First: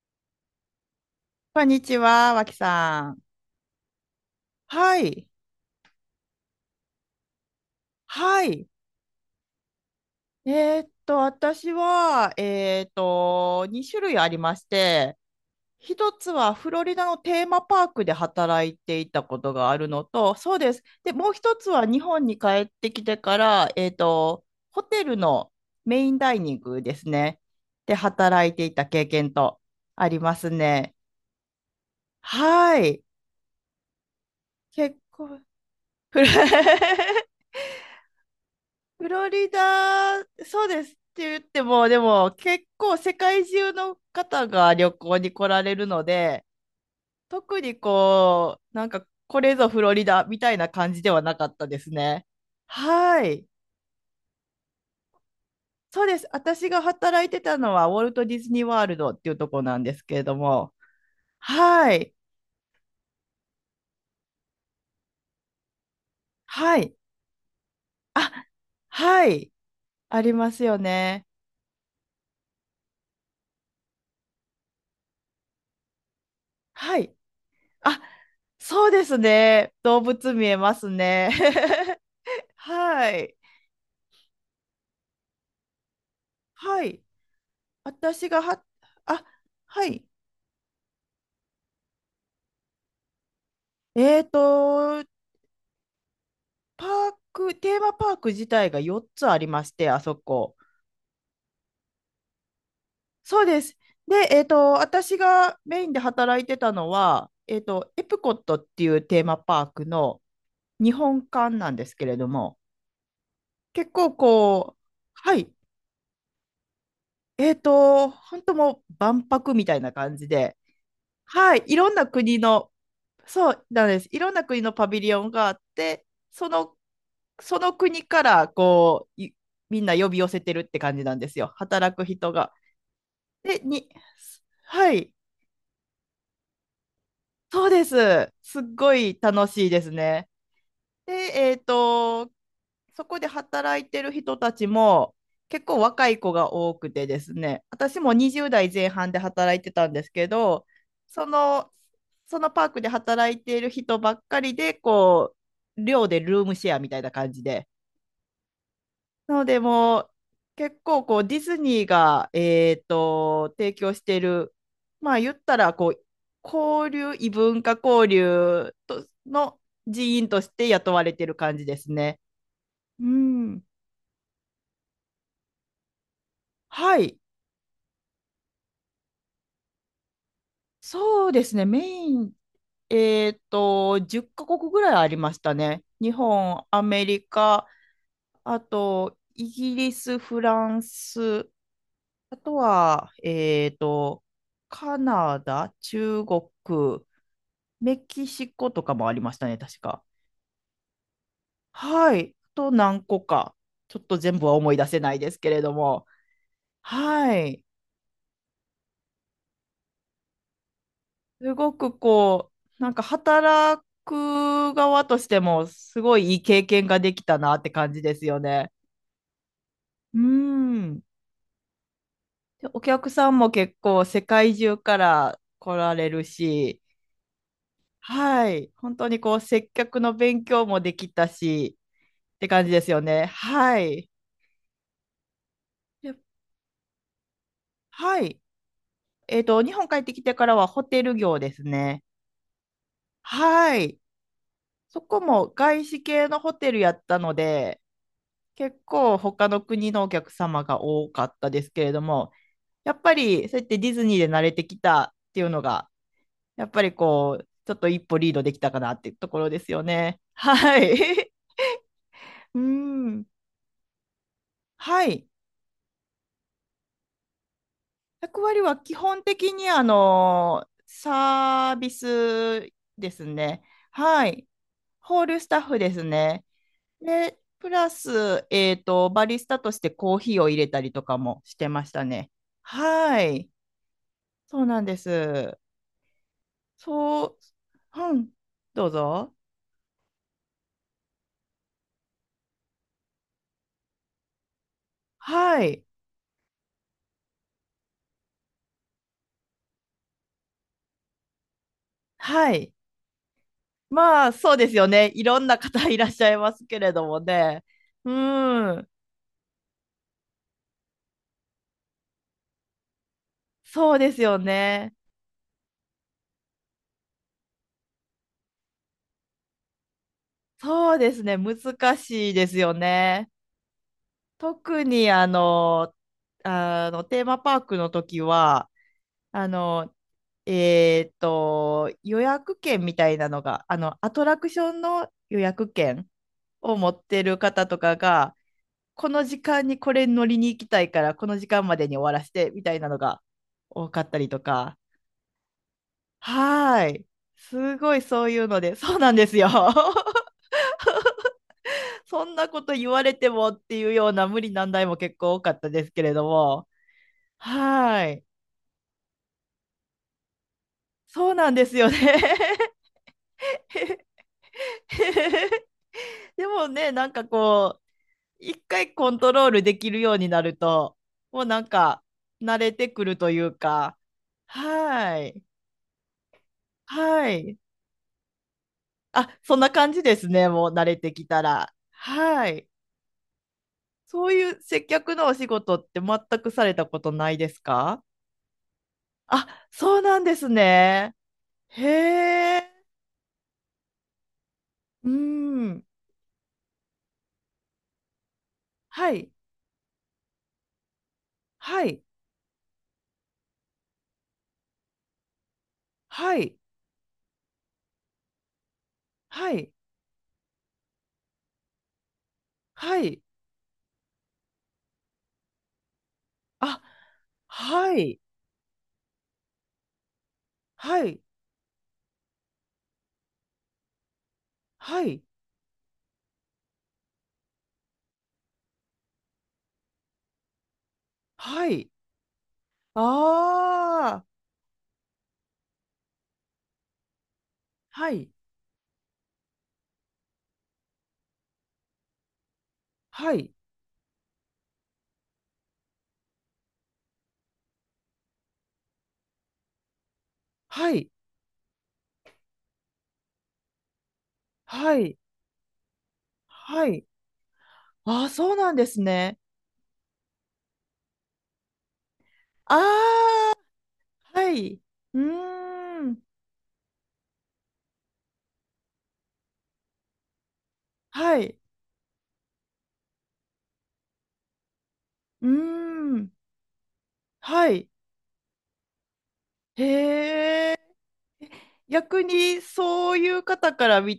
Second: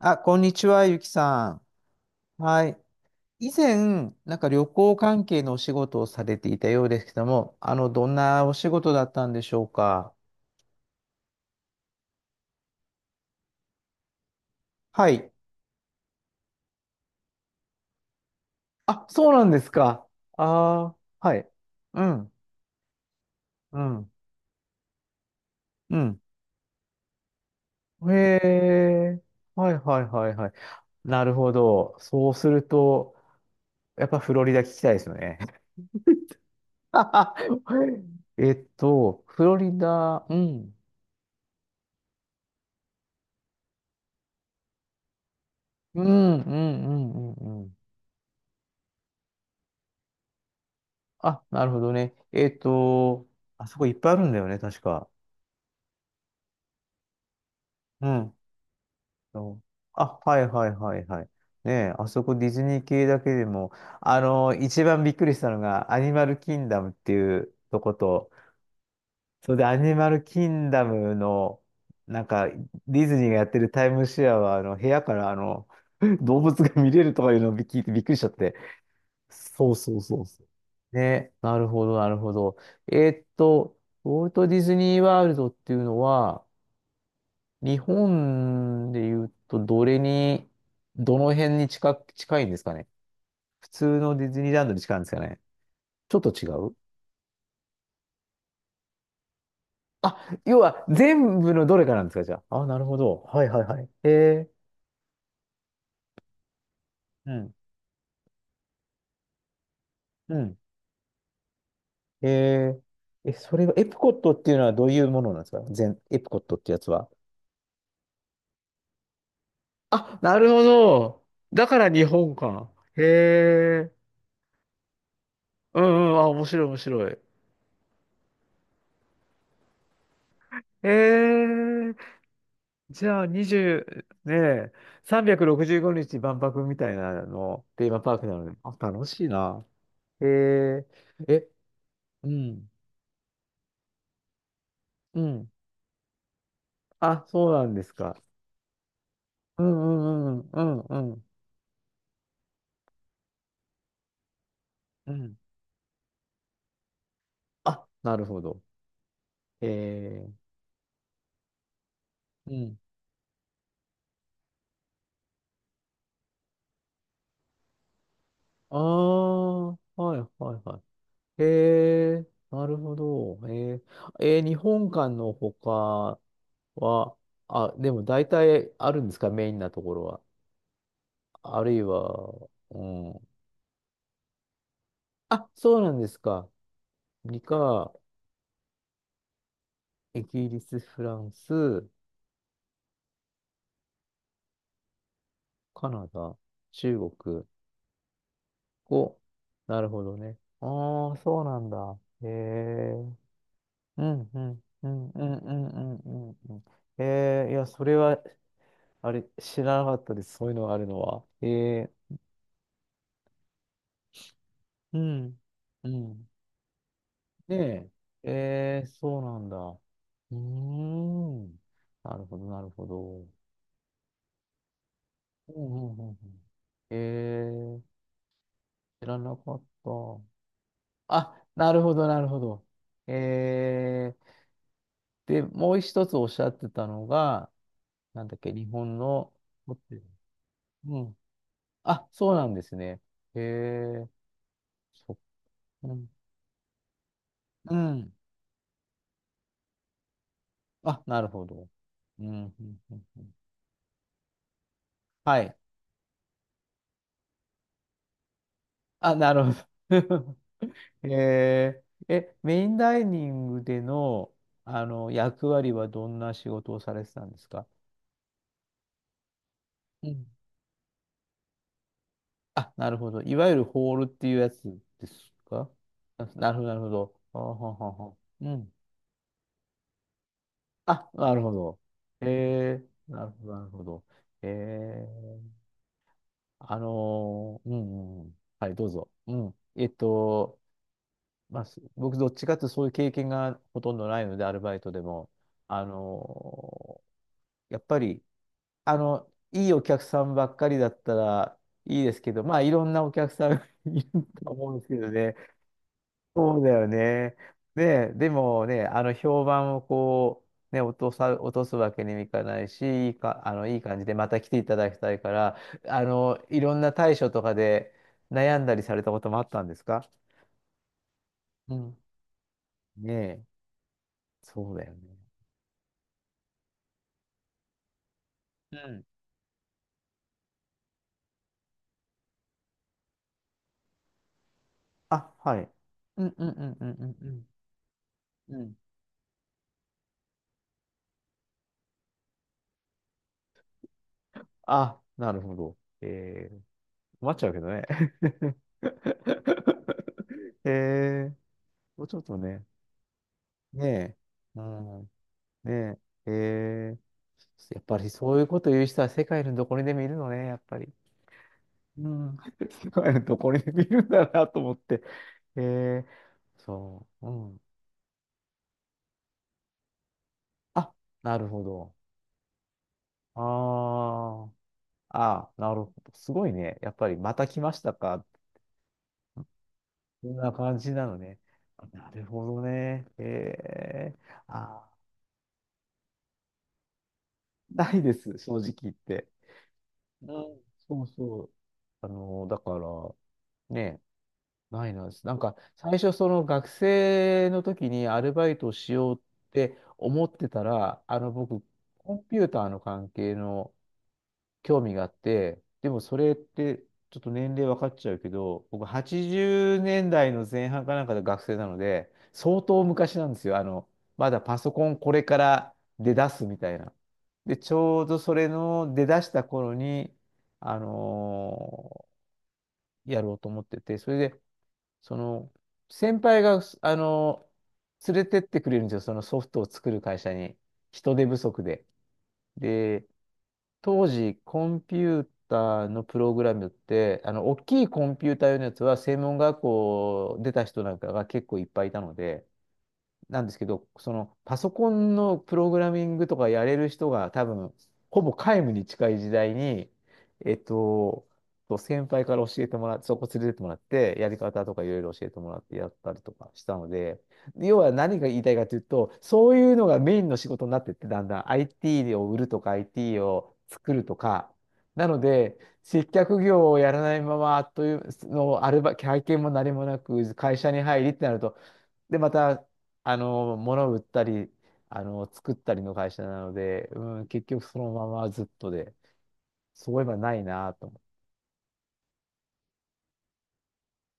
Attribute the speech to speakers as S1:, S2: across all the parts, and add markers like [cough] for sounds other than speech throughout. S1: あ、こんにちは、ゆきさ
S2: こんにちは、
S1: ん。
S2: わき
S1: はい。
S2: さん。
S1: 以前、なんか旅行
S2: は
S1: 関
S2: い。
S1: 係のお仕事をされていたようですけども、どん
S2: は
S1: なお仕
S2: い。
S1: 事だったんでしょうか。
S2: 私は、2種類ありまし
S1: は
S2: て、
S1: い。
S2: 一つはフロリダのテーマパークで働いて
S1: あ、
S2: いた
S1: そう
S2: こ
S1: なん
S2: と
S1: で
S2: が
S1: す
S2: あるの
S1: か。
S2: と、そうです。
S1: あ
S2: で、
S1: あ、
S2: もう
S1: はい。
S2: 一つは日
S1: う
S2: 本
S1: ん、
S2: に帰ってきてから、
S1: うん、
S2: ホテルの
S1: う
S2: メイン
S1: ん。
S2: ダイニングですね。で、
S1: へ
S2: 働いていた経
S1: え。
S2: 験と
S1: はいはい
S2: あり
S1: は
S2: ま
S1: いは
S2: す
S1: い。
S2: ね。
S1: なるほど。そうする
S2: はい。
S1: と、やっぱフロリダ聞きたい
S2: 結
S1: ですよ
S2: 構、
S1: ね。
S2: フル [laughs]
S1: [laughs]
S2: フロ
S1: フ
S2: リ
S1: ロリダ、
S2: ダ、
S1: う
S2: そう
S1: ん、
S2: ですって言っても、でも結構世界中の方が旅行に来られる
S1: う
S2: の
S1: ん、
S2: で、
S1: うん、うん、
S2: 特
S1: うん。
S2: にこう、なんかこれぞフロリダみたいな感じではな
S1: あ、
S2: かっ
S1: な
S2: た
S1: る
S2: で
S1: ほ
S2: す
S1: どね。
S2: ね。はい。
S1: あそこいっぱいあるんだよね、確か。
S2: そうです。私が働いてたのはウォ
S1: う
S2: ルト・デ
S1: ん。
S2: ィズニー・ワールドっていうと
S1: そ
S2: こ
S1: う、
S2: なんですけ
S1: あ、
S2: れど
S1: はいはい
S2: も。
S1: はいはい。ね
S2: は
S1: え、あ
S2: い。
S1: そこディズニー系だけでも、一番びっくりしたのが、アニマルキン
S2: は
S1: ダムっ
S2: い。
S1: ていうとこと、
S2: あ、はい。
S1: それでアニマ
S2: あ
S1: ル
S2: り
S1: キ
S2: ます
S1: ン
S2: よ
S1: ダム
S2: ね。
S1: の、なんか、ディズニーがやってるタイムシェアは、部屋から、[laughs] 動物が見
S2: は
S1: れる
S2: い。
S1: とかいうのを聞いてび
S2: あ、
S1: っくりしちゃって。
S2: そうです
S1: そ
S2: ね。
S1: うそ
S2: 動
S1: うそう
S2: 物
S1: そ
S2: 見
S1: う。
S2: えますね。
S1: ね、なるほど、
S2: [laughs]
S1: なるほど。え
S2: は
S1: ーっ
S2: い。
S1: と、ウォルト・ディズニー・ワールドっていうのは、
S2: はい。
S1: 日
S2: 私がは、
S1: 本で
S2: あ、
S1: 言うと、ど
S2: は
S1: れ
S2: い。
S1: に、どの辺に近く、近いんですかね。普通の
S2: え
S1: デ
S2: っ
S1: ィズニーランドに近いん
S2: と、
S1: ですかね。ちょっと違う、
S2: パーク、テーマパーク自体が4つありまして、あ
S1: あ、
S2: そこ。
S1: 要は全部のどれかなんですか、じゃあ。あ、なるほど。
S2: そ
S1: は
S2: う
S1: いは
S2: で
S1: い
S2: す。
S1: はい。え
S2: で、えっ
S1: ー、
S2: と、私がメインで働いてたの
S1: う
S2: は、
S1: ん、
S2: えっと、エプコットっていうテーマパークの
S1: うん。
S2: 日本館なんですけれども、
S1: えー、え、それは、エ
S2: 結
S1: プコ
S2: 構
S1: ットっていうのは
S2: こ
S1: ど
S2: う、
S1: ういうもの
S2: は
S1: なんです
S2: い。
S1: か、全、エプコットってやつは。
S2: えっと、本当もう万博みたいな感
S1: あ、
S2: じ
S1: なる
S2: で、
S1: ほど。
S2: はい。
S1: だ
S2: い
S1: から
S2: ろん
S1: 日
S2: な
S1: 本
S2: 国
S1: か。
S2: の
S1: へ
S2: そうなん
S1: え。
S2: です。いろんな国のパビリオンがあっ
S1: う
S2: て、
S1: んうん。あ、面
S2: そ
S1: 白い
S2: の、
S1: 面白い。
S2: その国からこういみんな呼び寄せてるって
S1: え
S2: 感じなんですよ。
S1: え。
S2: 働く人が。
S1: じゃあ
S2: で、に、
S1: 20、ねえ、
S2: はい、
S1: 365日万博みたいなの、
S2: そうで
S1: テーマパーク
S2: す。
S1: なので。
S2: すっ
S1: あ、
S2: ご
S1: 楽
S2: い
S1: しい
S2: 楽
S1: な。
S2: しいです
S1: へ
S2: ね。
S1: え。
S2: で、
S1: え、
S2: えっと、
S1: うん。
S2: そこで働いてる人たちも
S1: うん。
S2: 結構若い子が多くてで
S1: あ、
S2: す
S1: そう
S2: ね、
S1: なんです
S2: 私も
S1: か。
S2: 20代前半で働
S1: う
S2: いてたんですけ
S1: んうんう
S2: ど、
S1: んうんうん
S2: その、そのパークで働いている人ばっかりで、
S1: う
S2: こ
S1: ん。
S2: う、寮でルームシェアみたいな感じで。
S1: あ、なるほど。
S2: なので、
S1: へ
S2: もう
S1: え。
S2: 結構こうディズニーが、
S1: うん。
S2: えっと、提供している、まあ言ったらこう、交流、異文化交流
S1: あ
S2: との
S1: あ、はい
S2: 人
S1: はい
S2: 員として
S1: は
S2: 雇われている
S1: い、へ
S2: 感じですね。
S1: え、なるほ
S2: う
S1: ど。
S2: ん。
S1: へえ、えー日本館の他
S2: は
S1: は、
S2: い。
S1: あ、でも大体あるんですか、メインなところは。
S2: そうです
S1: あ
S2: ね。
S1: る
S2: メ
S1: い
S2: イ
S1: は、
S2: ン、
S1: うん。
S2: えっと、10カ国ぐらいありまし
S1: あ、
S2: た
S1: そう
S2: ね。
S1: なんで
S2: 日
S1: すか。
S2: 本、アメリ
S1: 理
S2: カ、
S1: 科、
S2: あと、イギリス、
S1: イ
S2: フ
S1: ギリ
S2: ラ
S1: ス、
S2: ン
S1: フラン
S2: ス、
S1: ス、
S2: あとは、えっと、カナダ、
S1: カナ
S2: 中
S1: ダ、
S2: 国、
S1: 中国、
S2: メキシコとかもあ
S1: お、
S2: りましたね、
S1: な
S2: 確
S1: るほ
S2: か。
S1: どね。ああ、そうなんだ。
S2: は
S1: へ
S2: い。あと
S1: え、
S2: 何個か。ちょ
S1: う
S2: っと
S1: ん、う
S2: 全部は
S1: ん、
S2: 思い出
S1: う
S2: せ
S1: ん、
S2: ない
S1: う
S2: で
S1: ん、
S2: すけ
S1: う
S2: れ
S1: ん、
S2: ど
S1: うん、
S2: も。
S1: うんうん。へ
S2: は
S1: え、い
S2: い。
S1: や、それは、あれ、知らなかったです。そういうのがあるのは。へ
S2: すご
S1: え、
S2: くこう、なんか働く
S1: う
S2: 側とし
S1: ん。
S2: ても、
S1: う
S2: すご
S1: ん。
S2: いいい経験ができたなって
S1: で、
S2: 感じですよね。
S1: えー、そうなんだ。う
S2: う
S1: ー
S2: ん。
S1: ん。なるほど、な
S2: で、
S1: る
S2: お
S1: ほ
S2: 客
S1: ど。
S2: さんも結構世界中から
S1: うん
S2: 来
S1: う
S2: ら
S1: んうん
S2: れ
S1: うん。
S2: るし、
S1: えー、
S2: はい。本
S1: 知
S2: 当
S1: ら
S2: に
S1: な
S2: こう、
S1: かっ
S2: 接客の
S1: た。
S2: 勉強もできた
S1: あ、な
S2: し、
S1: るほど、なる
S2: っ
S1: ほ
S2: て
S1: ど。
S2: 感じですよね。はい。
S1: えー、で、もう一つ
S2: で
S1: おっしゃってたのが、
S2: は
S1: なんだっ
S2: い。
S1: け、日本の
S2: えっと、日
S1: ホ
S2: 本
S1: テ
S2: 帰
S1: ル。
S2: ってきてからはホ
S1: う
S2: テル
S1: ん。
S2: 業ですね。
S1: あ、そうなんですね。え
S2: はい。
S1: ー、
S2: そ
S1: そっか、
S2: こも外
S1: う
S2: 資
S1: ん。
S2: 系のホテルやったの
S1: う
S2: で、
S1: ん。
S2: 結構他の国のお客様が
S1: あ、
S2: 多
S1: な
S2: か
S1: る
S2: っ
S1: ほ
S2: たで
S1: ど。
S2: すけれど
S1: うん。う
S2: も、
S1: ん
S2: や
S1: う
S2: っ
S1: ん
S2: ぱ
S1: うん、
S2: りそうやってディズニーで慣れてきたっ
S1: は
S2: ていう
S1: い。
S2: のが、やっぱりこう、ちょっと一歩リードできたかなってい
S1: あ、
S2: うと
S1: な
S2: こ
S1: る
S2: ろ
S1: ほど。
S2: ですよね。
S1: [laughs]
S2: はい。
S1: えー、え、
S2: [laughs] う
S1: メインダイ
S2: ん。
S1: ニングでの、あ
S2: は
S1: の
S2: い。
S1: 役割はどんな仕事をされてたんですか。
S2: 役割は基本的にあ
S1: うん、
S2: の、サービ
S1: あ、
S2: ス
S1: なるほ
S2: で
S1: ど。
S2: す
S1: いわゆ
S2: ね。
S1: るホールって
S2: は
S1: いう
S2: い。
S1: やつで
S2: ホー
S1: す
S2: ルスタッ
S1: か。
S2: フです
S1: あ、
S2: ね。
S1: なるほど、なるほど。あ
S2: で、
S1: は
S2: プラ
S1: はは。
S2: ス、
S1: うん。
S2: えっと、バリスタとしてコーヒーを入れたりと
S1: あ、
S2: か
S1: な
S2: も
S1: るほ
S2: して
S1: ど。
S2: ましたね。
S1: えー、
S2: は
S1: なるほ
S2: い。
S1: ど、なるほど。え
S2: そうなんです。
S1: ー、
S2: そう、
S1: う
S2: う
S1: ん、うん、う
S2: ん、
S1: ん。はい、ど
S2: ど
S1: う
S2: う
S1: ぞ。う
S2: ぞ。
S1: ん。まあ、す、僕、どっちかっていうとそういう経験がほとんどないので、アルバイトでも。
S2: は
S1: あ
S2: い、
S1: のやっぱり、いいお客さんばっかりだったらいいですけど、
S2: は
S1: まあ、い
S2: い。
S1: ろんなお客さんが [laughs] いる
S2: まあ、
S1: と
S2: そうで
S1: 思
S2: す
S1: うんで
S2: よ
S1: すけ
S2: ね。
S1: ど
S2: い
S1: ね。
S2: ろんな方いらっしゃいま
S1: そう
S2: す
S1: だ
S2: け
S1: よ
S2: れども
S1: ね。
S2: ね。
S1: で、
S2: う
S1: でもね、
S2: ん、
S1: 評判をこう、ね、落とすわけにもいかないし、いいか、いい
S2: そ
S1: 感
S2: う
S1: じ
S2: で
S1: で
S2: す
S1: ま
S2: よ
S1: た来ていただ
S2: ね。
S1: きたいから、いろんな対処とかで悩んだりされたこともあったんですか。
S2: そうですね。
S1: う
S2: 難
S1: ん。
S2: しいですよ
S1: ね
S2: ね。
S1: え、そうだ
S2: 特
S1: よ
S2: に
S1: ね。
S2: あの、あの、テーマパークの時は、
S1: うん。
S2: あの、予約券みたいなのが、あの、アトラクションの
S1: あ、
S2: 予
S1: はい。
S2: 約券
S1: うんうんうん
S2: を
S1: うん
S2: 持っ
S1: うん
S2: てる方とかが、
S1: うん。うん、
S2: この時間にこれ乗りに行きたいから、この時間までに終わらせてみたいなのが多かったりとか。
S1: あ、なるほど。えー、
S2: はーい。
S1: 困っちゃうけど
S2: す
S1: ね。
S2: ごいそういうので、そうなんですよ。[laughs]
S1: [laughs] ええ、もうちょっ
S2: そん
S1: と
S2: なこ
S1: ね、
S2: と言われてもって
S1: ね
S2: いうような無理
S1: え、う
S2: 難題も
S1: ん、
S2: 結構多かったです
S1: ね
S2: けれど
S1: え、え
S2: も。
S1: え、やっぱ
S2: は
S1: り
S2: ーい。
S1: そういうこと言う人は世界のどこにでもいるのね、やっぱり。
S2: そうなんですよね。
S1: うん、[laughs] 世界のどこにでもいるんだなと思って。え
S2: [laughs]
S1: え、
S2: でもね、
S1: そ
S2: なんか
S1: う、うん。
S2: こう、一回コントロールできるようになる
S1: あ、
S2: と、
S1: な
S2: もう
S1: る
S2: な
S1: ほ
S2: ん
S1: ど。
S2: か慣れてくるというか。
S1: あ
S2: は
S1: あ、
S2: ーい。
S1: ああ、なるほど。すごいね。やっぱり
S2: はー
S1: また
S2: い。
S1: 来ましたか。
S2: あ、そんな感じで
S1: こ
S2: す
S1: ん
S2: ね。
S1: な
S2: もう
S1: 感
S2: 慣
S1: じ
S2: れ
S1: な
S2: て
S1: の
S2: き
S1: ね。
S2: たら。
S1: なるほ
S2: は
S1: ど
S2: い。
S1: ね。ええ、
S2: そういう
S1: あ
S2: 接
S1: あ。
S2: 客のお仕事って全くされたことないです
S1: ない
S2: か？
S1: です、正直言って。
S2: あ、そうなん
S1: う
S2: です
S1: ん、そう
S2: ね。
S1: そう。
S2: へ
S1: だ
S2: え。
S1: から、ね、ないなん
S2: う
S1: です。なんか、
S2: ん。
S1: 最初、その学生の時にアルバイトをし
S2: は
S1: ようっ
S2: い。
S1: て思ってたら、僕、
S2: はい。
S1: コンピューターの関係の、興味があって、でもそれっ
S2: はい。
S1: てちょっと年齢分かっちゃうけど、僕80
S2: はい。
S1: 年代の前半かなんかで学生なので、相当
S2: は
S1: 昔
S2: い。
S1: なんですよ。まだパソコンこれから出だすみたい
S2: あ、
S1: な。で、ち
S2: は
S1: ょうど
S2: い。
S1: それの出だした頃に、あ
S2: はい。
S1: のやろうと思ってて、それで、
S2: は
S1: そ
S2: い。
S1: の、先輩が、連れてってくれるんですよ。そのソフトを作る会社に。人手不足
S2: は
S1: で。
S2: い。
S1: で、当
S2: ああ。
S1: 時、コンピューターのプログラムって、大きいコ
S2: は
S1: ンピ
S2: い。
S1: ューター用のやつは、専門学校出た人なんかが結構いっぱいいたので、
S2: は
S1: なんで
S2: い。
S1: すけど、そのパソコンのプログラミングとかやれる人が多分、ほぼ皆無に近い時代に、えっ
S2: はい。
S1: と、先輩から教えてもらって、そこ連れてってもらって、やり方とかい
S2: は
S1: ろいろ
S2: い。
S1: 教えてもらってやったりとかした
S2: は
S1: の
S2: い。
S1: で、要は何
S2: あ
S1: が
S2: あ、
S1: 言いた
S2: そ
S1: い
S2: う
S1: か
S2: な
S1: と
S2: ん
S1: いう
S2: です
S1: と、
S2: ね。
S1: そういうのがメインの仕事になってって、だんだん IT を売るとか IT
S2: あ
S1: を作ると
S2: あ。
S1: か、
S2: はい。う
S1: なので、
S2: ー
S1: 接
S2: ん。
S1: 客業をやらないままというのアルバ、経験も何もなく、会社に入りってな
S2: は
S1: ると、
S2: い。
S1: で、また、物を売ったり、
S2: うー
S1: 作ったりの会社
S2: ん。
S1: なので、うん、結局
S2: は
S1: そ
S2: い。
S1: のままずっとで、そういえばないな
S2: へえ。
S1: と思
S2: 逆にそういう方から見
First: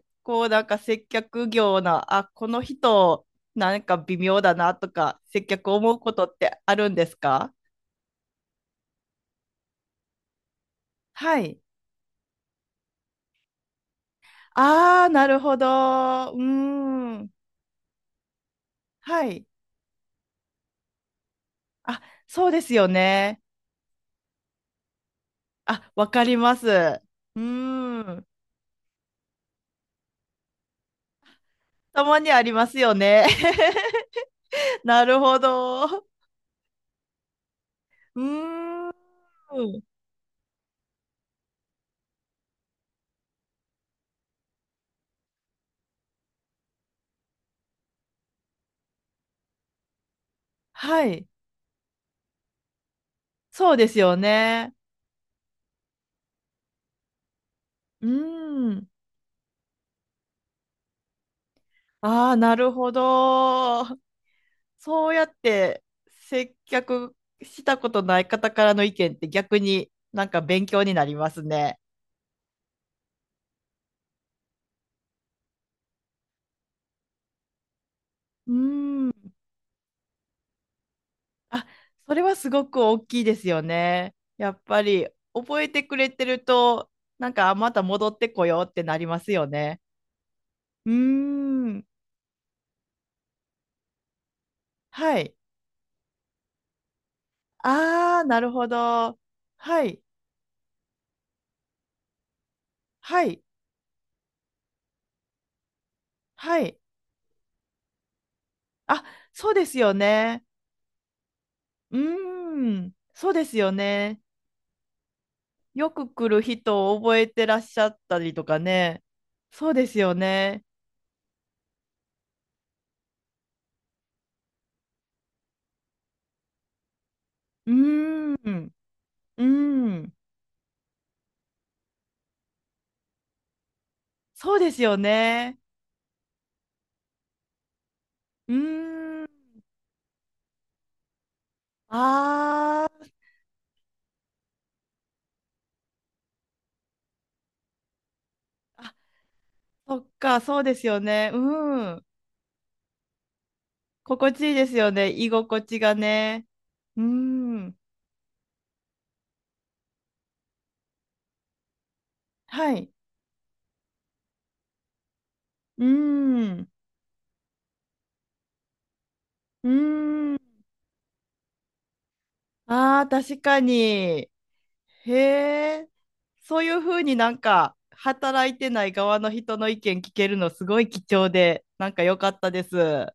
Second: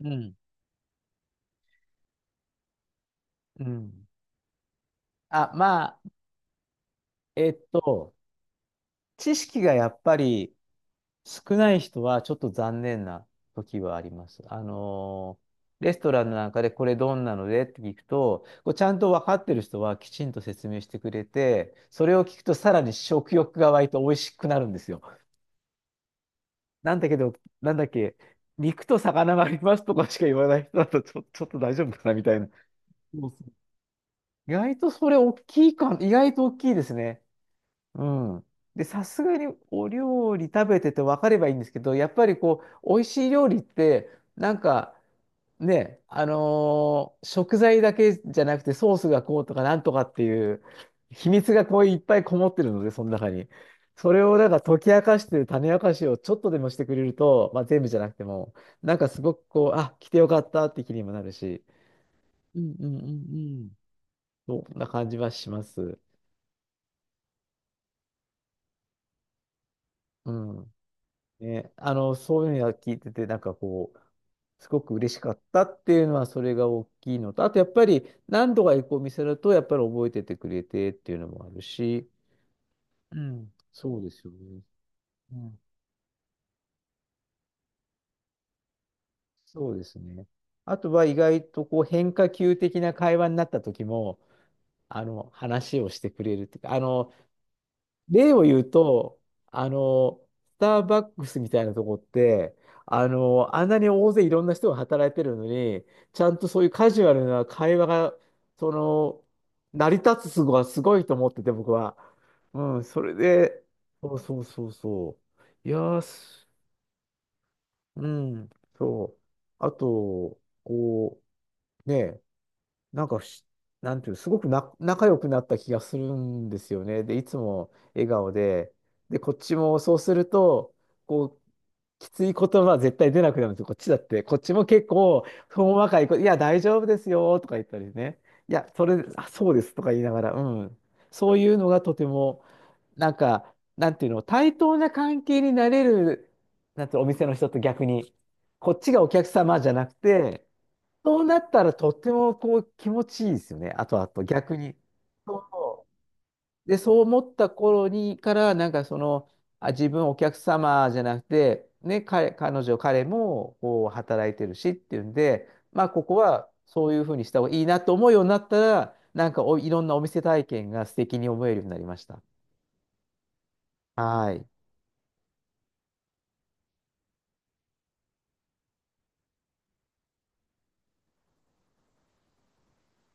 S1: う。うん。
S2: こうなんか接客業な、あ、この人
S1: う
S2: なんか
S1: ん。
S2: 微妙だなとか、接
S1: あ、
S2: 客思
S1: ま
S2: う
S1: あ、
S2: ことってあるんです
S1: え
S2: か？
S1: っと、知識がやっぱり
S2: は
S1: 少
S2: い。
S1: ない人はちょっと残念な時はあります。
S2: ああ、なるほど。
S1: レストラン
S2: うー
S1: なんかでこれどん
S2: ん。
S1: なのでって聞くと、こうちゃんと
S2: は
S1: 分かっ
S2: い。
S1: てる人はきちんと説明してくれて、
S2: あ、
S1: それを聞く
S2: そう
S1: と
S2: で
S1: さ
S2: す
S1: ら
S2: よ
S1: に食
S2: ね。
S1: 欲が湧いて美味しくなるんですよ。
S2: あ、わかります。
S1: なん
S2: う
S1: だけど、
S2: ー
S1: なんだっけ、
S2: ん。
S1: 肉と魚がありますとかしか言わない人だと、ちょ、[laughs] ちょっと大丈夫
S2: た
S1: かな
S2: ま
S1: み
S2: に
S1: たい
S2: あ
S1: な。
S2: りますよね。
S1: そうそう、意外
S2: [laughs]
S1: と
S2: な
S1: それ
S2: る
S1: 大
S2: ほ
S1: きいか、
S2: ど。
S1: 意外と大きいですね。う
S2: う
S1: ん。で、
S2: ー
S1: さすがに
S2: ん。
S1: お料理食べてて分かればいいんですけど、やっぱりこう、美味しい料理って、なんか、ね、食材だけじゃなくてソースがこうとかなんとかっていう
S2: はい。
S1: 秘密がこういっぱいこもってるので、その中に。
S2: そうです
S1: そ
S2: よ
S1: れをなんか
S2: ね。
S1: 解き明かしてる種明かしをちょっとでもしてくれると、まあ、全部じゃな
S2: う
S1: くても、
S2: ん。
S1: なんかすごくこう、あ、来てよかったって気にもなるし、
S2: ああ、な
S1: う
S2: る
S1: んう
S2: ほ
S1: んうんうん。
S2: ど。
S1: そんな感
S2: そう
S1: じ
S2: や
S1: は
S2: っ
S1: しま
S2: て
S1: す。
S2: 接客したことない方からの意見って逆になん
S1: う
S2: か勉
S1: ん。
S2: 強になります
S1: ね、
S2: ね。
S1: そういうのは聞いてて、なんかこう、すごく嬉しかったっていうのは、それが大きいのと、あとやっぱり
S2: う
S1: 何度か行くお
S2: ん。
S1: 店だと、やっぱり覚えててくれてっていうのもある
S2: あ、
S1: し、
S2: それはすごく大
S1: う
S2: きいです
S1: ん、
S2: よ
S1: そうで
S2: ね。
S1: すよ
S2: や
S1: ね。
S2: っぱり
S1: うん、
S2: 覚えてくれてると、なんかあまた戻ってこようってなりますよ
S1: そう
S2: ね。
S1: ですね。あ
S2: う
S1: と
S2: ー
S1: は意外とこう
S2: ん。
S1: 変化球的な会話になった時も、
S2: はい。
S1: 話をしてくれるっていうか、
S2: ああ、
S1: 例
S2: な
S1: を
S2: る
S1: 言う
S2: ほど。
S1: と、あ
S2: はい。
S1: の、スターバックスみたいなとこって、
S2: はい。
S1: あんなに大勢いろんな人が働いてるのに、ちゃんと
S2: は
S1: そういう
S2: い。
S1: カジュアルな会話が、そ
S2: あ、
S1: の、
S2: そうです
S1: 成
S2: よ
S1: り立つす
S2: ね。
S1: ごはすごいと思ってて、僕は。
S2: う
S1: う
S2: ー
S1: ん、
S2: ん、
S1: それ
S2: そうです
S1: で、
S2: よ
S1: そう
S2: ね。
S1: そうそうそう。いや
S2: よ
S1: ー、
S2: く来る
S1: す、
S2: 人を覚えてらっしゃっ
S1: う
S2: たりと
S1: ん、
S2: かね。
S1: そう。あ
S2: そうですよ
S1: と、
S2: ね。
S1: こう、ね、なんかふし、なんていう、すごくな、仲良くなった気がするんですよね。で、いつ
S2: う
S1: も笑顔
S2: ーん、
S1: で、で、こっ
S2: うー
S1: ちもそう
S2: ん、
S1: すると、こう、きつい言葉絶対出なくなるんですよ。こっちだって。こっち
S2: そう
S1: も
S2: です
S1: 結
S2: よ
S1: 構、
S2: ね。
S1: ほんわかいいや、大丈夫ですよ、とか言ったりね。
S2: う
S1: いや、それ、
S2: ーん、
S1: あ、そうです、とか言いながら、うん。そういうのがとても、
S2: あ
S1: な
S2: ー、
S1: んか、なんていうの、対等な関係になれる、なんていうの、お店の人と逆に、こっち
S2: あ、
S1: がお客様じゃなく
S2: そっか、
S1: て、
S2: そうですよ
S1: そう
S2: ね。
S1: な
S2: う
S1: ったらとっ
S2: ん、
S1: てもこう気持ちいいですよね。あとあと
S2: 心地いい
S1: 逆
S2: で
S1: に。
S2: すよね。居
S1: そう
S2: 心地
S1: そ
S2: がね。
S1: う。で、そ
S2: う
S1: う
S2: ー
S1: 思った
S2: ん、
S1: 頃にから、なんかその、あ、自分お客様じゃなくて、ね、彼、彼
S2: は
S1: 女、
S2: い。
S1: 彼もこう働いてるしっていうんで、ま
S2: うー
S1: あここは
S2: ん、
S1: そういうふうにした方がいいなと思うようになったら、なんかお、
S2: う
S1: いろんなお店
S2: ーん、
S1: 体験が素敵に思えるようになりました。
S2: あー、確かに。へ
S1: はい。
S2: え、そういうふうになんか働いてない側の人の意見聞けるのすごい貴重で、なんか良かったです。